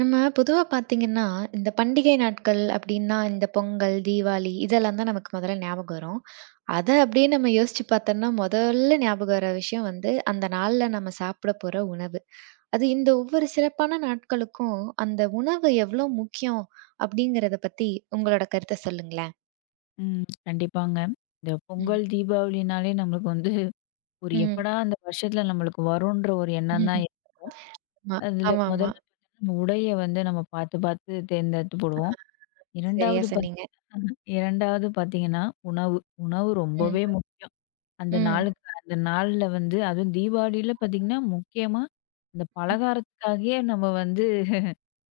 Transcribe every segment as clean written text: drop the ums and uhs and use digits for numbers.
நம்ம பொதுவா பார்த்தீங்கன்னா, இந்த பண்டிகை நாட்கள் அப்டின்னா, இந்த பொங்கல், தீபாவளி இதெல்லாம் தான் நமக்கு முதல்ல ஞாபகம் வரும். அத அப்டியே நம்ம யோசிச்சு பார்த்தோம்னா, முதல்ல ஞாபகம் வர விஷயம் வந்து, அந்த நாள்ல நம்ம சாப்பிட போற உணவு. அது இந்த ஒவ்வொரு சிறப்பான நாட்களுக்கும், அந்த உணவு எவ்ளோ முக்கியம் அப்டிங்கிறத பத்தி உங்களோட கருத்த சொல்லுங்களேன்? ம். கண்டிப்பாங்க. இந்த ம். பொங்கல், தீபாவளினாலே நம்மளுக்கு வந்து ஒரு ம். எப்படா அந்த வருஷத்துல நம்மளுக்கு வரும்ன்ற ஒரு எண்ணம் தான். ம். ஆமா. அதுல ஆமாமா. முதல்ல பாத்தீங்கன்னா நம்ம உடைய வந்து நம்ம பார்த்து பார்த்து தேர்ந்தெடுத்து போடுவோம். சரியா 2வது பாத் சொன்னீங்க. 2வது பார்த்தீங்கன்னா, உணவு. உணவு ம். ரொம்பவே முக்கியம். அந்த ம். நாளுக்கு அந்த நாள்ல வந்து அதுவும் தீபாவளியில பார்த்தீங்கன்னா, முக்கியமா அந்த பலகாரத்துக்காகவே நம்ம வந்து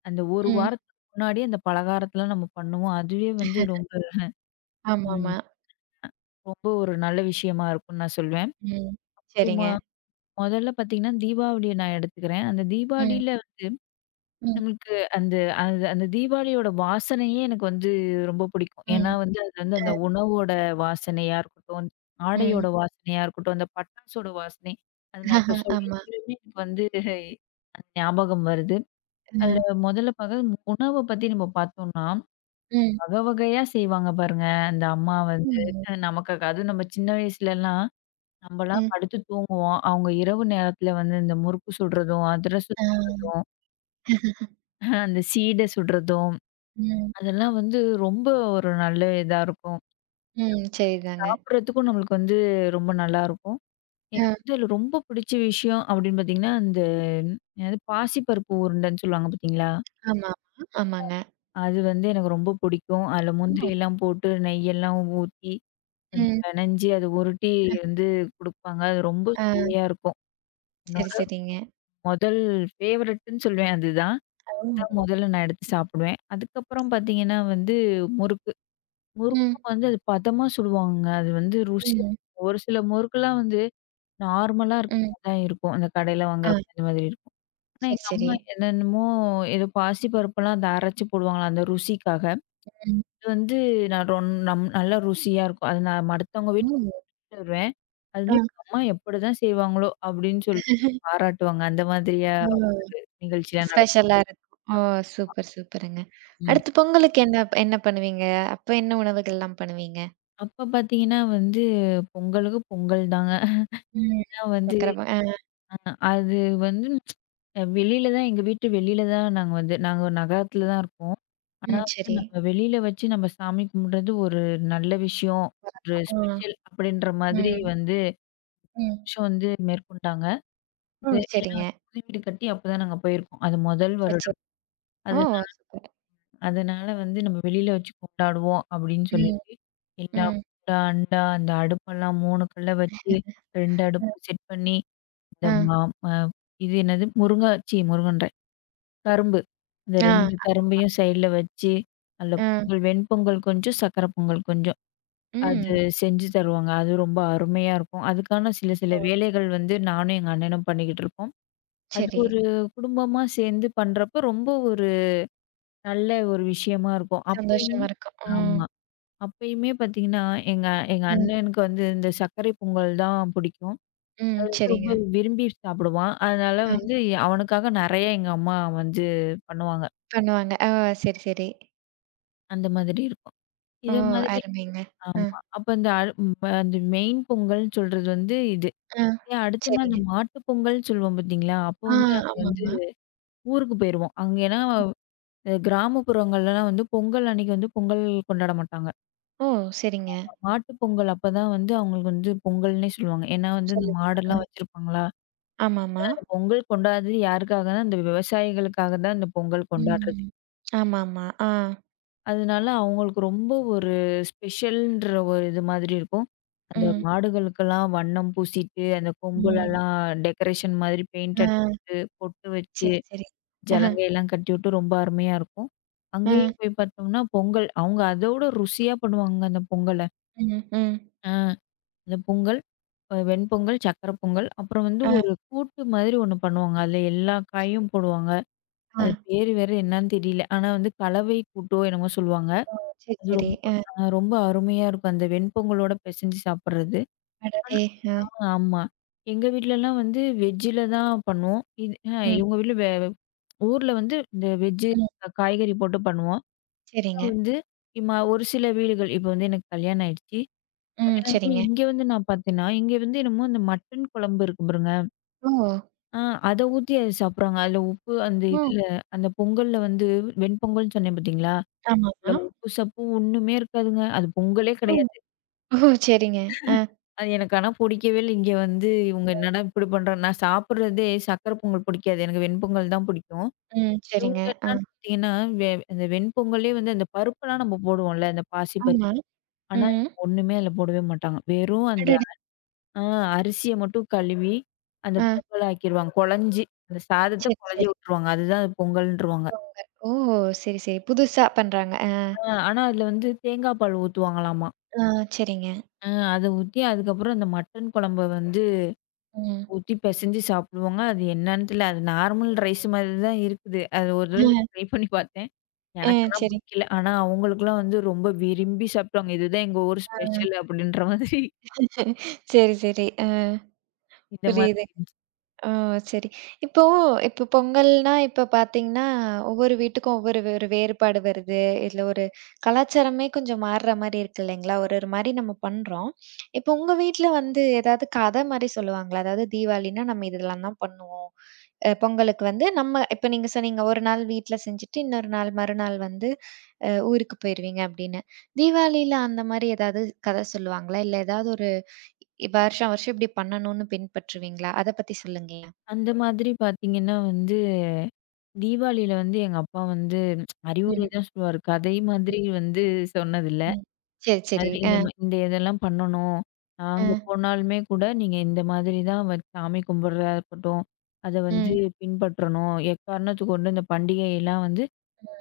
அந்த ஒரு ம். வாரத்துக்கு முன்னாடியே அந்த பலகாரத்தலாம் நம்ம பண்ணுவோம். அதுவே வந்து ரொம்ப ம் ஆமாமா. ரொம்ப ஒரு நல்ல விஷயமா இருக்கும்னு நான் ம். சரிங்க. சொல்வேன். முதல்ல பார்த்தீங்கன்னா, தீபாவளிய நான் எடுத்துக்கிறேன். அந்த ம். தீபாவளியில வந்து ம். நம்மளுக்கு அந்த அந்த அந்த தீபாவளியோட வாசனையே எனக்கு வந்து ரொம்ப பிடிக்கும். ம். ஏன்னா வந்து அது வந்து அ. அந்த உணவோட வாசனையா இருக்கட்டும், ம். ஆடையோட வாசனையா இருக்கட்டும், அந்த பட்டாசோட வாசனை. அது நான் இப்ப சொல்ல ஆமா. சொல்லவே எனக்கு வந்து அந்த ஞாபகம் வருது. அதுல அ. முதல்ல பாக்க உணவ பத்தி நம்ம பார்த்தோம்னா, ம். வகை வகையா செய்வாங்க பாருங்க. அந்த அம்மா வந்து ம். நமக்காக அதுவும் நம்ம சின்ன வயசுலலாம் நம்பலாம் ம். படுத்து தூங்குவோம். அவங்க இரவு நேரத்தில வந்து இந்த முறுக்கு சுடுறதும், அதிரசம் ஆ. சுடுறதும், அந்த சீடை சுடுறதும், ம். அதெல்லாம் வந்து ரொம்ப ஒரு நல்ல இதா இருக்கும். ம். சரிதாங்க. சாப்பிடுறதுக்கும் நம்மளுக்கு வந்து ரொம்ப நல்லாருக்கும். அ. எனக்கு வந்து அதில ரொம்ப பிடிச்ச விஷயம் அப்படின்னு பார்த்தீங்கன்னா, இந்த என்னது பாசிப்பருப்பு உருண்டைன்னு சொல்லுவாங்க பார்த்தீங்களா? ஆமா, ஆமா. ஆமாங்க. அது வந்து எனக்கு ரொம்ப பிடிக்கும். அதில ஓ! முந்திரியெல்லாம் போட்டு நெய்யெல்லாம் ஊத்தி, அது ம். பெனஞ்சு அது உருட்டி வந்து குடுப்பாங்க. அது ரொம்ப ஆ. சுவையா இருக்கும். சரி, என்னோட சரிங்க. முதல் ஃபேவரட்டுன்னு சொல்லுவேன் அதுதான். தான் ஓ! முதல்ல நான் எடுத்து சாப்பிடுவேன். அதுக்கப்புறம் பார்த்தீங்கன்னா வந்து முறுக்கு. ம். முறுக்கும் வந்து அது பதமா சுடுவாங்கங்க. அது வந்து ருசியா இருக்கும். ம். ஒரு சில முறுக்குலாம் வந்து நார்மலா இருக்க ம். மாரி தான் இருக்கும். அந்த கடையில வாங்குற ஆ. அந்த மாதிரி இருக்கும். ஆனா சரி, எங்க சரி. அம்மா என்னென்னமோ ஏதோ பாசி பருப்பெல்லாம் அத அரைச்சு போடுவாங்களாம் அந்த ருசிக்காக. ம். அது வந்து நான் ரொன் நம் நல்லா ருசியா இருக்கும். அது நான் மத்தவங்க ஓ! வீட்டுக்கு கொண்டு வருவேன். அது ஆ. வந்து "உங்க அம்மா எப்படிதான் செய்வாங்களோ?" அப்படின்னு சொல்லிட்டு பாராட்டுவாங்க. அந்த மாதிரியா ஓ! நிகழ்ச்சிலாம் ஸ்பெஷலா இருக்கும். ஓ! சூப்பர், சூப்பருங்க. நடக்கும். அடுத்து பொங்கலுக்கு என்ன என்ன பண்ணுவீங்க? அப்ப என்ன உணவுகள்லாம் பண்ணுவீங்க? அப்ப பார்த்தீங்கன்னா வந்து, பொங்கலுக்கு பொங்கல் தாங்க. ம். ஆனா வந்து சக்கர போ ஆ. அது வந்து வெளியில தான் எங்க வீட்டு வெளியில தான் நாங்க வந்து நாங்க ஒரு நகரத்தில தான் இருக்கோம். ஆனா ம். வந்து சரி. நம்ம வெளியில வச்சு நம்ம சாமி கும்பிடுறது ஒரு நல்ல விஷயம். ஒரு வழக்கம். ஆ. ஸ்பெஷல் அப்படின்ற மாதிரி ம். வந்து ம். விஷயம் வந்து மேற்கொண்டாங்க. ஓ! இது ஏன்னா சரிங்க. வந்து புது வீடு கட்டி அப்பதான் நாங்க போயிருக்கோம். அது முதல் சரி, சரி. வருடம். அது ஓ! சூப்பர். அதனால வந்து நம்ம வெளியில வச்சு கொண்டாடுவோம் அப்படின்னு ம், சொல்லிட்டு, எல்லா ம். குண்டா, அண்டா அந்த அடுப்பெல்லாம் 3 கல்ல வச்சு 2 அ, அடுப்பு செட் பண்ணி, இந்த மா ம இது என்னது முருங்க முருங்கன்றேன். கரும்பு. இந்த ஆ, 2 கரும்பையும் சைடுல வச்சு, அதில ஆ, பொங்கல் வெண்பொங்கல் கொஞ்சம், சர்க்கரை பொங்கல் கொஞ்சம். அது ம். செஞ்சு தருவாங்க. அது ரொம்ப அருமையா இருக்கும். அதுக்கான சில சில ஓ! வேலைகள் வந்து நானும் எங்க அண்ணனும் பண்ணிக்கிட்டு இருப்போம். அது சரி. ஒரு குடும்பமா சேர்ந்து பண்றப்ப ரொம்ப ஒரு நல்ல ஒரு விஷயமா இருக்கும். சந்தோஷமா அப்பயுமே இருக்கும். ம், ஆமா. அப்பயுமே பார்த்தீங்கன்னா, எங்க எங்க ம், அண்ணனுக்கு வந்து இந்த சர்க்கரை பொங்கல் தான் பிடிக்கும். ம். வந்து சரிங்க. ரொம்ப விரும்பி சாப்பிடுவான். அதனால ஆ வந்து அவனுக்காக நெறைய எங்க அம்மா வந்து பண்ணுவாங்க. பண்ணுவாங்க. ஓ! சரி, சரி. அந்த மாதிரி இருக்கும். ஓ! இது மாதிரி அருமைங்க. அ, ஆமா. அப்ப இந்த அந்த மெயின் பொங்கல்ன்னு சொல்றது வந்து இது. ஆ. ஏன் அடுத்த நாள் சரிங்க. இந்த மாட்டு பொங்கல்ன்னு சொல்லுவோம் பார்த்தீங்களா? அப்போ ஆ, வந்து நாங்க வந்து ஆமாமா. ஊருக்கு போயிருவோம். அங்க ஏன்னா ம். கிராமப்புறங்கள்லலாம் வந்து பொங்கல் அன்னைக்கு வந்து பொங்கல் கொண்டாட மாட்டாங்க. ஓ! சரிங்க. மாட்டு பொங்கல் அப்பதான் வந்து அவங்களுக்கு வந்து பொங்கல்னே சொல்லுவாங்க. ஏன்னா வந்து இந்த சொல்லுங்க. மாடெல்லாம் அ, வச்சிருப்பாங்களா? ஆமாமா. அந்த பொங்கல் கொண்டாடுறது யாருக்காகன்னா, அந்த விவசாயிகளுக்காக தான் இந்த பொங்கல் கொண்டாடுறது. ம். ஆமாமா. ஆ, அதனால அவங்களுக்கு ரொம்ப ஒரு ஸ்பெஷல்ன்ற ஒரு இது மாதிரி இருக்கும். அந்த ம், மாடுகளுக்கெல்லாம் வண்ணம் பூசிட்டு, அந்த ம். கொம்புலலாம் டெக்கரேஷன் மாதிரி பெயிண்ட் ஆ, அடிச்சுட்டு, பொட்டு வச்சு, சரி, சரி. ஆஹ, ஜலங்கையெல்லாம் கட்டிவிட்டு ரொம்ப அருமையா இருக்கும். ஆ, அங்கேயும் போய் பார்த்தோம்னா, பொங்கல் அவங்க அதோட ருசியா பண்ணுவாங்க அந்த பொங்கல. ம், ம். அ அந்த பொங்கல், வெண்பொங்கல், சர்க்கரை பொங்கல், அப்புறம் வந்து ஆ, ஒரு கூட்டு மாதிரி ஒண்ணு பண்ணுவாங்க. அதுல எல்லா சரி. காயும் போடுவாங்க. ஆ, அது பேரு வேற என்னான்னு தெரியல. ஆனா வந்து கலவை கூட்டோ என்னமோ சொல்லுவாங்க. ஓ! சரி, அது சரி. ரொம்ப அ, ரொம்ப அருமையா இருக்கும். அந்த வெண்பொங்கலோட பெசஞ்சு சாப்பிடுறது. ஆனா அடடே! ஆ. ஆமா. எங்க வீட்லலாம் வந்து வெஜ்ஜில தான் பண்ணுவோம். இது ம், இவங்க வீட்ல வே ஊர்ல வந்து இந்த வெஜ்ஜு ம். காய்கறி போட்டு பண்ணுவோம். ஆனா சரிங்க. வந்து இம்மா ஒரு சில வீடுகள் இப்போ வந்து எனக்கு கல்யாணம் ஆயிடுச்சு. ம், கல்யாணம் ஆகி சரிங்க. இங்க வந்து நான் பார்த்தேன்னா, இங்க வந்து என்னமோ அந்த மட்டன் குழம்பு இருக்கு பாருங்க. ஓ! ஆ அத ஊத்தி அது சாப்பிடுறாங்க. அதில உப்பு அந்த ம். இதுல அந்த பொங்கல்ல வந்து வெண்பொங்கல்னு சொன்னேன் பார்த்தீங்களா? ஆமாமா. அதுல உப்பு சப்பும் ஒண்ணுமே இருக்காதுங்க. அது பொங்கலே ம். கிடையாது. ஓ! சரிங்க. ஆ. அது எனக்கு ஆனா புடிக்கவே இல்ல. இங்க வந்து இவங்க என்னடா இப்படி பண்றாங்க? நான் சாப்பிடுறதே சர்க்கரை பொங்கல் பிடிக்காது. எனக்கு வெண்பொங்கல் தான் பிடிக்கும். ம். சரிங்க. இவங்க ஆ. என்னன்னு பார்த்தீங்கன்னா, அந்த வெண்பொங்கலே வந்து அந்த பருப்புலாம் நம்ம போடுவோம்ல, அந்த பாசி பருப்பு. ஆமா. ஆனா ம். ஒண்ணுமே அதுல போடவே மாட்டாங்க. வெறும் அந்த அடடா! ஆ அரிசிய மட்டும் கழுவி, அந்த ஆ. பொங்கல் ஆக்கிருவாங்க. குழஞ்சு அந்த சாதத்த சரி, குழஞ்சு சரி. விட்டுருவாங்க. அதுதான் அது பொங்கல்ன்ருவாங்க. பொங்கல். ஓ! சரி, சரி. புதுசா பண்றாங்க. ஆ. ஆ ஆனா அதுல வந்து தேங்காய் பால் ஊத்துவாங்களாமா. ஆ. சரிங்க. அ அத ஊத்தி அதுக்கப்புறம் அந்த மட்டன் குழம்ப வந்து ம். ஊத்தி பெசஞ்சு சாப்பிடுவோங்க. அது என்னன்னு தெரியல. அது நார்மல் ரைஸ் மாதிரி தான் இருக்குது. அது ஒரு தடவ ஆ. ட்ரை பண்ணி பார்த்தேன். ஆ. எனக்கென்னா சரி. பிடிக்கல. ஆனா அவங்களுக்கெல்லாம் வந்து ரொம்ப விரும்பி சாப்பிட்டாங்க. இதுதான் எங்க ஊர் ஆ. ஸ்பெஷல் அப்படின்ற மாதிரி சரி, சரி. ஆ. இந்த மாதிரி புரியுதுங்க. இருந்துச்சு. ஓ! சரி. இப்போ இப்போ பொங்கல்னா, இப்ப பார்த்தீங்கன்னா, ஒவ்வொரு வீட்டுக்கும் ஒரு வேறுபாடு வருது. இதுல ஒரு கலாச்சாரமே கொஞ்சம் மாறுற மாரி இருக்கு இல்லைங்களா? ஒரு ஒரு மாரி நம்ம பண்றோம். இப்போ உங்க வீட்ல வந்து ஏதாவது கதை மாரி சொல்லுவாங்களா? அதாவது தீபாவளின்னா நம்ம இதெல்லாம் தான் பண்ணுவோம். பொங்கலுக்கு வந்து நம்ம இப்ப நீங்க சொன்னீங்க, ஒரு நாள் வீட்ல செஞ்சுட்டு, இன்னொரு நாள் மறுநாள் வந்து ஊருக்கு போயிருவீங்க அப்படின்னு. தீபாவளியில அந்த மாரி ஏதாவது கதை சொல்லுவாங்களா? இல்ல ஏதாவது ஒரு வருஷம் வருஷம் இப்படி பண்ணணும்னு பின்பற்றுவீங்களா? அத பத்தி சொல்லுங்களேன். அந்த மாதிரி பார்த்தீங்கன்னா வந்து தீபாவளியில வந்து எங்க அப்பா வந்து அறிவுரை ம். தான் சொல்லுவாரு. கதை ம். மாதிரி வந்து சொன்னதில்ல. ம். சரி, சரி. மாதிரி அ, இந்த இதெல்லாம் பண்ணணும். நாங்க அ, போனாலுமே கூட நீங்க இந்த மாதிரி தான் சாமி கும்பிடுறதா இருக்கட்டும், அத வந்து ம், பின்பற்றணும். எக்காரணத்துக்கு கொண்டு இந்த பண்டிகையெல்லாம் வந்து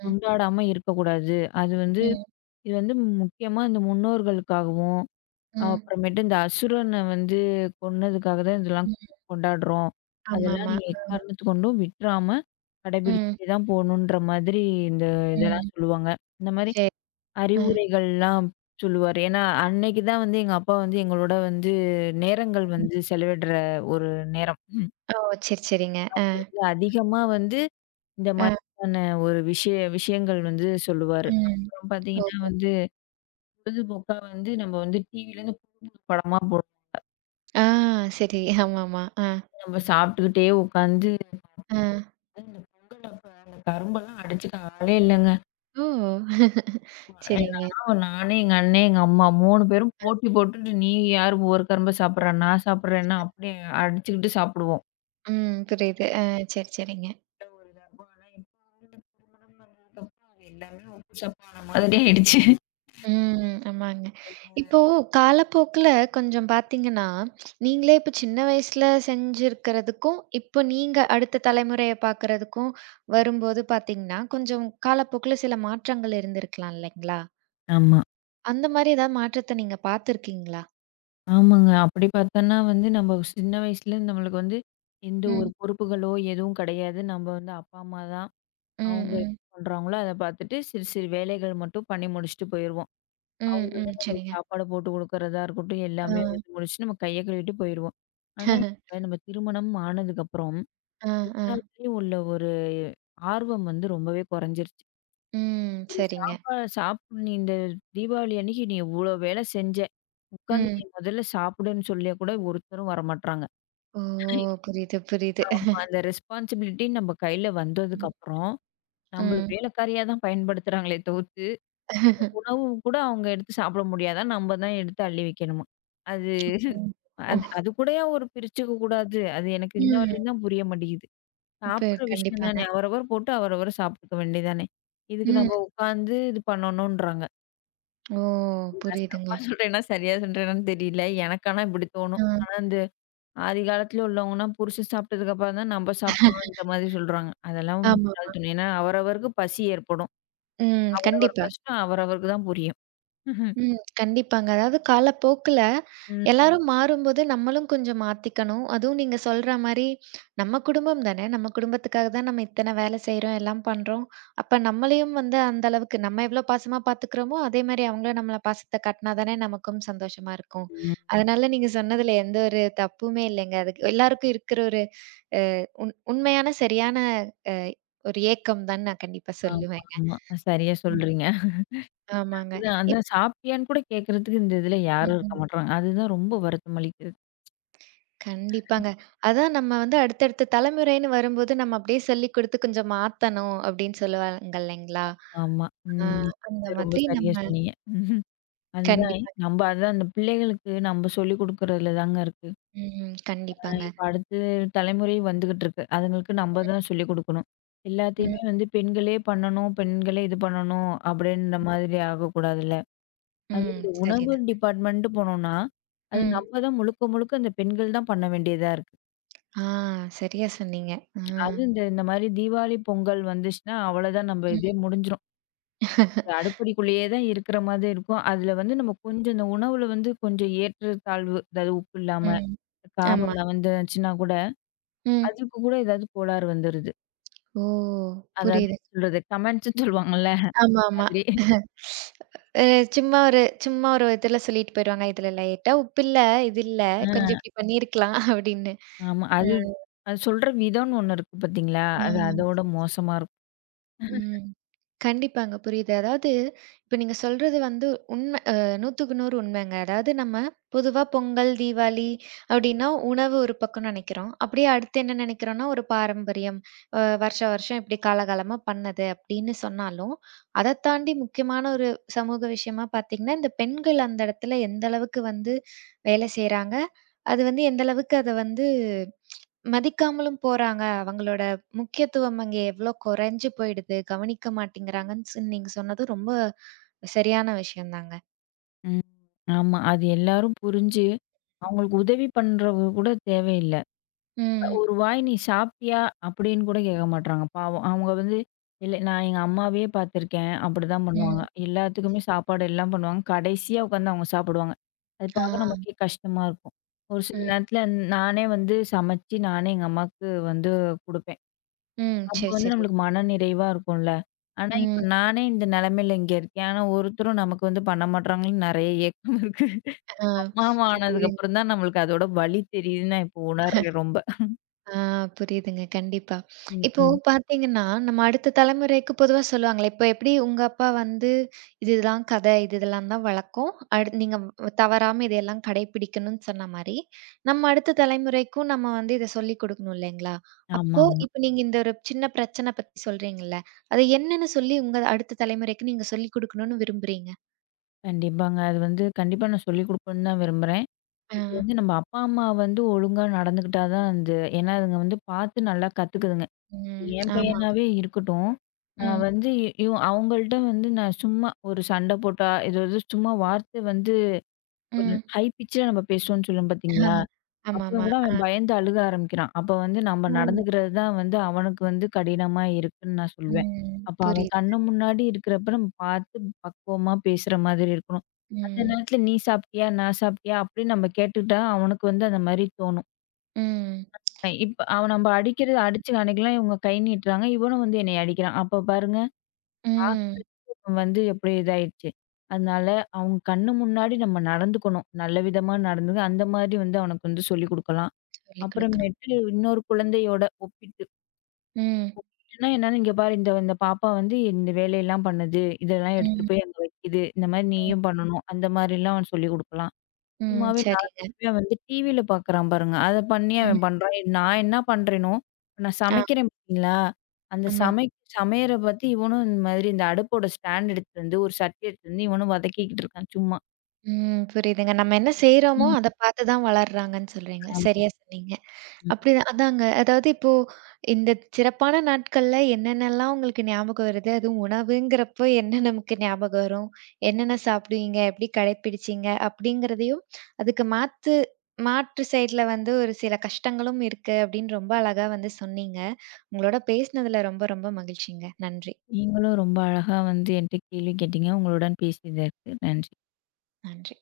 ம், கொண்டாடாம இருக்கக்கூடாது. அது வந்து ம், இது வந்து முக்கியமா இந்த முன்னோர்களுக்காகவும், ம், அப்புறமேட்டு இந்த அசுரன வந்து கொன்னதுக்காக தான் இதெல்லாம் ம். கொண்டாடுறோம். அதெல்லாம் ஆமாமா. நீங்க எக்காரணத்துக்கு கொண்டும் விட்றாம ம், கடைபிடிச்சுட்டே தான் போகணுன்ற மாதிரி இந்த இதெல்லாம் ம். சொல்லுவாங்க. இந்த மாரி சரி. அ, அறிவுரைகள்லாம் சொல்லுவாரு. ஏன்னா, அன்னைக்கு தான் வந்து எங்க அப்பா வந்து எங்களோட வந்து நேரங்கள் ம். வந்து செலவிடுற ஒரு நேரம். ம். ஓ! சரி, சரிங்க. அ, அப்ப வந்து அதிகமா வந்து இந்த அ, மாதிரியான ஒரு விஷயங்கள் வந்து சொல்லுவாரு. ம். அப்புறம் பார்த்தீங்கன்னா ஓஹோ! வந்து பொழுதுபோக்கா வந்து நம்ம வந்து டிவிலேருந்து புது புது படமா போட்டு ஆ சரி. ஆமாமா. அ, நம்ம சாப்பிட்டுக்கிட்டே உட்காந்து அ. இந்த பொங்கல் அப்ப அந்த கரும்பெல்லாம் அடிச்சுக்க ஆளே இல்லங்க. ஓ! சரிங்க. ஏன்னா, நானு, எங்க அண்ணே, எங்க அம்மா 3 பேரும் போட்டி போட்டுட்டு, நீ யாரு ஒரு கரும்ப சாப்பிடுறா? நான் சாப்பிடுறேன்னா, அப்படி அடிச்சுக்கிட்டு சாப்பிடுவோம். ம். புரியுது. அ சரி, சரிங்க. நல்ல ஒரு இதா இருக்கும். ஆனா, இப்ப வந்து திருமணம் பண்ணதுக்கப்புறம் அது எல்லாமே உப்பு சப்பான மாதிரி ஆயிடுச்சு. ம். ஆமாங்க. இப்போ காலப்போக்குல கொஞ்சம் பார்த்தீங்கன்னா, நீங்களே இப்ப சின்ன வயசுல செஞ்சிருக்கிறதுக்கும், இப்போ நீங்க அடுத்த தலைமுறைய பார்க்கிறதுக்கும் வரும்போது பார்த்தீங்கன்னா, கொஞ்சம் காலப்போக்குல சில மாற்றங்கள் இருந்திருக்கலாம் இல்லைங்களா? ஆமா. அந்த மாரி ஏதாவது மாற்றத்த நீங்க பார்த்துருக்கீங்களா? ஆமாங்க. அப்படி பார்த்தோம்னா வந்து நம்ம சின்ன வயசுல நம்மளுக்கு வந்து எந்த ஒரு ம். பொறுப்புகளோ எதுவும் கிடையாது. நம்ம வந்து அப்பா, அம்மா தான். ம். அவங்க ம். என்ன பண்றாங்களோ, அத பார்த்துட்டு சிறு சிறு வேலைகள் மட்டும் பண்ணி முடிச்சுட்டு போயிருவோம். ம். அவரு ம். தான் நம்மளுக்கு சரிங்க. சாப்பாடு போட்டு குடுக்குறதா இருக்கட்டும், ஆ. எல்லாமே வந்து முடிச்சுட்டு நம்ம கைய கழுவிட்டு போயிருவோம். ஆனா, இப்ப நம்ம திருமணம் ஆனதுக்கப்புறம், ஆ, ஆ. எல்லாத்துலயும் உள்ள ஒரு ஆர்வம் வந்து ரொம்பவே குறைஞ்சிருச்சு. ம். ஒரு சரிங்க. சாப்பா சாப் "நீ இந்த தீபாவளி அன்னைக்கு நீ இவ்ளோ வேலை செஞ்ச. உட்காந்து நீ ம். முதல்ல சாப்பிடுன்னு" சொல்லியே கூட ஒருத்தரும் வரமாட்றாங்க. ஓ! புரியுது, புரியுது. ஆமா. அந்த ரெஸ்பான்சிபிலிட்டி நம்ம கையில ம். வந்ததுக்கப்புறம், நம்மள ம். வேலைக்காரியா தான் பயன்படுத்துறாங்களே தவிர்த்து, உணவும் கூட அவங்க எடுத்து சாப்பிட முடியாதாம். நம்ம தான் எடுத்து அள்ளி வைக்கணுமா. அது ம். ஓ, அது அது கூடயா ஒரு பிரிச்சுக்க கூடாது? அது எனக்கு இன்ன ம். வரையும் தான் புரிய மாட்டேங்குது. இப்ப சாப்பிடுற விஷயம் தானே. கண்டிப்பாங்க. அவரவர் போட்டு அவரவர் சாப்பிட்டுக்க வேண்டியதானே. இதுக்கு நம்ம ம். உட்காந்து இது பண்ணணுன்றாங்க. ஓ! இது நான் தப்பா புரியுதுங்க. சொல்றேன்னா, சரியா சொல்றேனான்னு தெரியல. எனக்கு ஆனா இப்படி தோணும். ஆ. ஆனா இந்த ஆதி காலத்துல உள்ளவங்கன்னா, புருஷன் சாப்பிட்டதுக்கப்புறம் தான் நம்ம சாப்பிடணும் இந்த மாதிரி சொல்றாங்க. அதெல்லாம் ஆமா. முட்டாள் தனம். ஏன்னா அவரவருக்கு பசி ஏற்படும். ம். அவரவர் கண்டிப்பா. கஷ்டம் அவரவருக்கு தான் புரியும். ம். கண்டிப்பாங்க. அதாவது காலப்போக்குல ம். ம். எல்லாரும் மாறும்போது, நம்மளும் கொஞ்சம் மாத்திக்கணும். அதுவும் நீங்க சொல்ற மாரி, நம்ம குடும்பம் தானே! நம்ம குடும்பத்துக்காக தான் நம்ம இத்தன வேலை செய்றோம், எல்லாம் பண்றோம். அப்ப நம்மளையும் வந்து அந்த அளவுக்கு நம்ம எவ்ளோ பாசமா பாத்துக்கிறோமோ, அதே மாரி அவங்களும் நம்மள பாசத்த காட்டுனா தானே நமக்கும் சந்தோஷமா இருக்கும். ம். அதனால நீங்க சொன்னதுல எந்த ஒரு தப்புமே இல்லைங்க. அதுக்கு எல்லாருக்கும் இருக்கிற ஒரு அ உண்மையான, சரியான அ ஒரு ஏக்கம் தான்னு நான் கண்டிப்பா ஆமா, சொல்லுவேங்க. ஆமா. சரியா ம். சொல்றீங்க. ஆமாங்க. அதான், இப் அதான் சாப்பிட்டியான்னு கூட கேட்கறதுக்கு இந்த இதுல யாரும் இருக்க ம். மாட்றாங்க. அதுதான் ரொம்ப வருத்தம் அளிக்குது. கண்டிப்பாங்க. அதான் நம்ம வந்து அடுத்தடுத்த தலைமுறைன்னு வரும்போது, நம்ம அப்படியே சொல்லிக் குடுத்து கொஞ்சம் மாத்தணும் அப்படின்னு சொல்லுவாங்க இல்லைங்களா? ஆமா. ஆ ம். அந்த இது ரொம்ப மாதிரி சரியா நம்ம சொன்னீங்க. ம்ஹ்ம். அதுதான் கண்டிப்பா. நம்ப அதான் அந்த பிள்ளைகளுக்கு நம்ப சொல்லிக் குடுக்குறதுல தாங்க இருக்கு. ம். கண்டிப்பாங்க. இப்ப அடுத்து தலைமுறை வந்துகிட்டு இருக்கு. அதுங்களுக்கு நம்ப தான் சொல்லிக் குடுக்கணும். ம். எல்லாத்தையுமே வந்து பெண்களே பண்ணணும், பெண்களே இது பண்ணணும் அப்படின்ற மாதிரி ஆகக்கூடாதுல்ல. அதுவும் ம். இந்த உணவு சரிதான். டிபார்ட்மென்ட்டு போனோம்னா, அது ம். நம்ம தான் முழுக்க முழுக்க அந்த பெண்கள் தான் பண்ண வேண்டியதா இருக்கு. ஆ சரியா சொன்னீங்க. ஆ. அது இந்த இந்த மாரி தீபாவளி, பொங்கல் வந்துச்சுன்னா, அவ்வளோதான் நம்ம இதே ம். முடிஞ்சிரும். அது அடுப்படிக்குள்ளேயே தான் இருக்கிற மாதிரி இருக்கும். அதில வந்து நம்ம கொஞ்சம் இந்த உணவுல வந்து கொஞ்சம் ஏற்றத்தாழ்வு, அதாவது உப்பு இல்லாம, ம். காரம் ஆமா. இல்லாம வந்துச்சுன்னா கூட, ம். அதுக்கு கூட ஏதாவது கோளாறு வந்துருது. ஓ! அதாவது புரியுது. என்ன சொல்றது? கமெண்ட்ஸ்ன்னு சொல்லுவாங்கல்ல, அந்த ஆமாமா. மாதிரி. அ சும்மா ஒரு சும்மா ஒரு இதுல சொல்லிட்டு போயிருவாங்க. இதுல லைட்டா உப்பு இல்ல, இது இல்ல, ஆ கொஞ்சம் இப்படி பண்ணியிருக்கலாம் அப்படின்னு. ஆமா. அ. அது அது சொல்ற விதம்ன்னு ஒண்ணு இருக்கு பார்த்தீங்களா? ஆ. அது அதோட சரி, சரி. மோசமா இருக்கும். ம். கண்டிப்பாங்க. புரியுது. அதாவது இப்ப நீங்க சொல்றது வந்து உண்ம அ 100க்கு 100 உண்மைங்க. அதாவது நம்ம பொதுவா பொங்கல், தீபாவளி அப்டின்னா உணவு ஒரு பக்கம் நெனைக்கிறோம். அப்படியே அடுத்து என்ன நெனைக்கிறோம்னா, ஒரு பாரம்பரியம். வருஷம் வருஷம் இப்படி காலகாலமா பண்ணது அப்படின்னு சொன்னாலும், அதத் தாண்டி முக்கியமான ஒரு சமூக விஷயமா பார்த்தீங்கன்னா, இந்த பெண்கள் அந்த இடத்துல எந்த அளவுக்கு வந்து வேலை செய்றாங்க. அது வந்து எந்த அளவுக்கு அத வந்து மதிக்காமலும் போறாங்க. அவங்களோட முக்கியத்துவம் அங்க எவ்ளோ குறைஞ்சு போயிடுது, கவனிக்க மாட்டேங்கிறாங்கன்னு நீங்க சொன்னது ரொம்ப சரியான விஷயம் தாங்க. ம். ஆமா. அது எல்லாரும் புரிஞ்சு, அவங்களுக்கு உதவி பண்றவங்க கூட தேவையில்ல. ம், "ஒரு வாய் நீ சாப்பிட்டியா?" அப்படின்னு கூட கேட்க மாட்றாங்க, பாவம். அவங்க வந்து இல்ல நான் எங்க அம்மாவையே பார்த்துருக்கேன். அப்படிதான் பண்ணுவாங்க. ம். எல்லாத்துக்குமே சாப்பாடு எல்லாம் பண்ணுவாங்க. கடைசியா உட்காந்து அவங்க சாப்பிடுவாங்க. அது ஆ, பார்க்க நமக்கே கஷ்டமா இருக்கும். ஒரு சில ம், நேரத்துல நானே வந்து சமைச்சு நானே எங்க அம்மாவுக்கு வந்து குடுப்பேன். ம். அப்போ சரி, வந்து சரி. நம்மளுக்கு மன நிறைவா இருக்கும்ல. ஆனா இப்ப ம். நானே இந்த நிலைமையில இங்க இருக்கேன். ஆனா ஒருத்தரும் நமக்கு வந்து பண்ண மாட்றாங்கன்னு நெறைய ஏக்கம் இருக்கு. ஆ. அம்மாவா புரியுது. ஆனதுக்கப்புறம் தான் நம்மளுக்கு அதோட வலி தெரியுதுன்னு நான் இப்போ உணர்றேன் ரொம்ப. ஆ புரியுதுங்க. கண்டிப்பா. ம், இப்போ ம். பார்த்தீங்கன்னா, நம்ம அடுத்த தலைமுறைக்கு பொதுவா சொல்லுவாங்கல்ல, இப்போ எப்படி உங்க அப்பா வந்து இதுதான் கதை, இது இதெல்லாம் தான் வழக்கம். நீங்க தவறாம இதையெல்லாம் கடைப்பிடிக்கணும்னு சொன்ன மாரி, நம்ம அடுத்த தலைமுறைக்கும் நம்ம வந்து இத சொல்லிக் கொடுக்கணும் இல்லைங்களா? அப்போ ஆமாமா. இப்ப நீங்க இந்த ஒரு சின்ன பிரச்சனை பத்தி சொல்றீங்கல்ல, அது என்னன்னு சொல்லி உங்க அடுத்த தலைமுறைக்கு நீங்க சொல்லிக் குடுக்கணும்னு விரும்புறீங்க? கண்டிப்பாங்க. அது வந்து கண்டிப்பா நான் சொல்லிக் குடுக்கணும்னு தான் விரும்புறேன். ஆ. இப்ப வந்து நம்ம அப்பா, அம்மா வந்து ஒழுங்கா நடந்துக்கிட்டா தான் வந்து ஏன்னா அதுங்க வந்து பார்த்து நல்லா கத்துக்குதுங்க. ம். என் ஆமா. பையனாவே இருக்கட்டும், நான் ம். வந்து அவங்கள்ட்ட வந்து நான் சும்மா ஒரு சண்டை போட்டா, ஏதாவது சும்மா வார்த்தை வந்து ஒரு ம். ஹை பிட்ச்ல நம்ம பேசுவோம்னு சொல்லுவோம் பார்த்தீங்களா? அப்புறம் ஆமாமா. கூட ஆ. அவன் பயந்து அழுக ஆரம்பிக்கிறான். அப்ப வந்து நம்ம ம். நடந்துக்கிறது தான் வந்து அவனுக்கு வந்து கடினமா இருக்குன்னு நான் சொல்வேன். ம், அப்ப அவன் புரியுது. கண்ணு முன்னாடி இருக்கிறப்ப நம்ம பார்த்து பக்குவமா பேசுற மாதிரி இருக்கணும். அந்த ம். நேரத்துல "நீ சாப்பிட்டியா? நான் சாப்பிட்டியா?" அப்படின்னு நம்ம கேட்டுட்டா அவனுக்கு வந்து அந்த மாரி தோணும். ம். இப்ப அவன் நம்ம அடிக்கிறது அடிச்சு அன்னைக்கெல்லாம் இவங்க கை நீட்டுறாங்க. இவனும் வந்து என்னைய அடிக்கிறான். அப்ப பாருங்க ம். பாசம் வந்து எப்படி இதாயிடுச்சு. அதனால அவங்க கண்ணு முன்னாடி நம்ம நடந்துக்கணும். நல்ல விதமா நடந்துக்க அந்த மாரி வந்து அவனுக்கு வந்து சொல்லிக் குடுக்கலாம். சொல்லிக் குடுக்கணும். அப்புறமேட்டு இன்னொரு குழந்தையோட ஒப்பிட்டு ம். ஒப்பிட்டுன்னா என்னன்னா, "இங்க பாரு இந்த இந்த பாப்பா வந்து இந்த வேலையெல்லாம் பண்ணுது. இதெல்லாம் எடுத்துட்டு ம். போய் அங்க வைக்குது. இந்த மாரி ம். நீயும் பண்ணணும்." அந்த மாரிலாம் அவன் சொல்லிக் குடுக்கலாம். ம். சும்மாவே சரிங்க. நார்மலாவே அவன் வந்து டிவில பார்க்குறான் பாருங்க. அத பண்ணி ம். அவன் பண்றான். நான் என்ன பண்றேனோ, இப்ப நான் ஆ. சமைக்கிறேன் பார்த்தீங்களா? அந்த ஆமா. சமை சமையற பார்த்து இவனும் இந்த மாதிரி இந்த அடுப்போட ஸ்டாண்ட் எடுத்துட்டு வந்து, ஒரு சட்டி எடுத்துட்டு வந்து இவனும் வதக்கிக்கிட்டு இருக்கான் சும்மா. ம். புரியுதுங்க. நம்ம என்ன செய்றோமோ, ம். அத பார்த்து தான் வளர்றாங்கன்னு சொல்றீங்க. ஆமா. சரியா சொன்னீங்க. ம். அப்படிதான். அதாங்க. அதாவது இப்போ இந்த சிறப்பான நாட்கள்ல என்னென்னலாம் உங்களுக்கு ஞாபகம் வருது? அதுவும் உணவுங்கிறப்போ என்ன நமக்கு ஞாபகம் வரும்? என்னென்ன சாப்பிடுவீங்க? எப்படி கடைப்பிடிச்சீங்க? அப்படிங்கிறதையும், அதுக்கு மாற்று சைட்ல வந்து ஒரு சில கஷ்டங்களும் இருக்கு அப்படின்னு ரொம்ப அழகா வந்து சொன்னீங்க. உங்களோட பேசினதுல ரொம்ப ரொம்ப மகிழ்ச்சிங்க. நன்றி, நீங்களும் ரொம்ப அழகா வந்து என்ட்ட கேள்வி கேட்டீங்க. உங்களுடன் பேசியதற்கு நன்றி. நன்றி.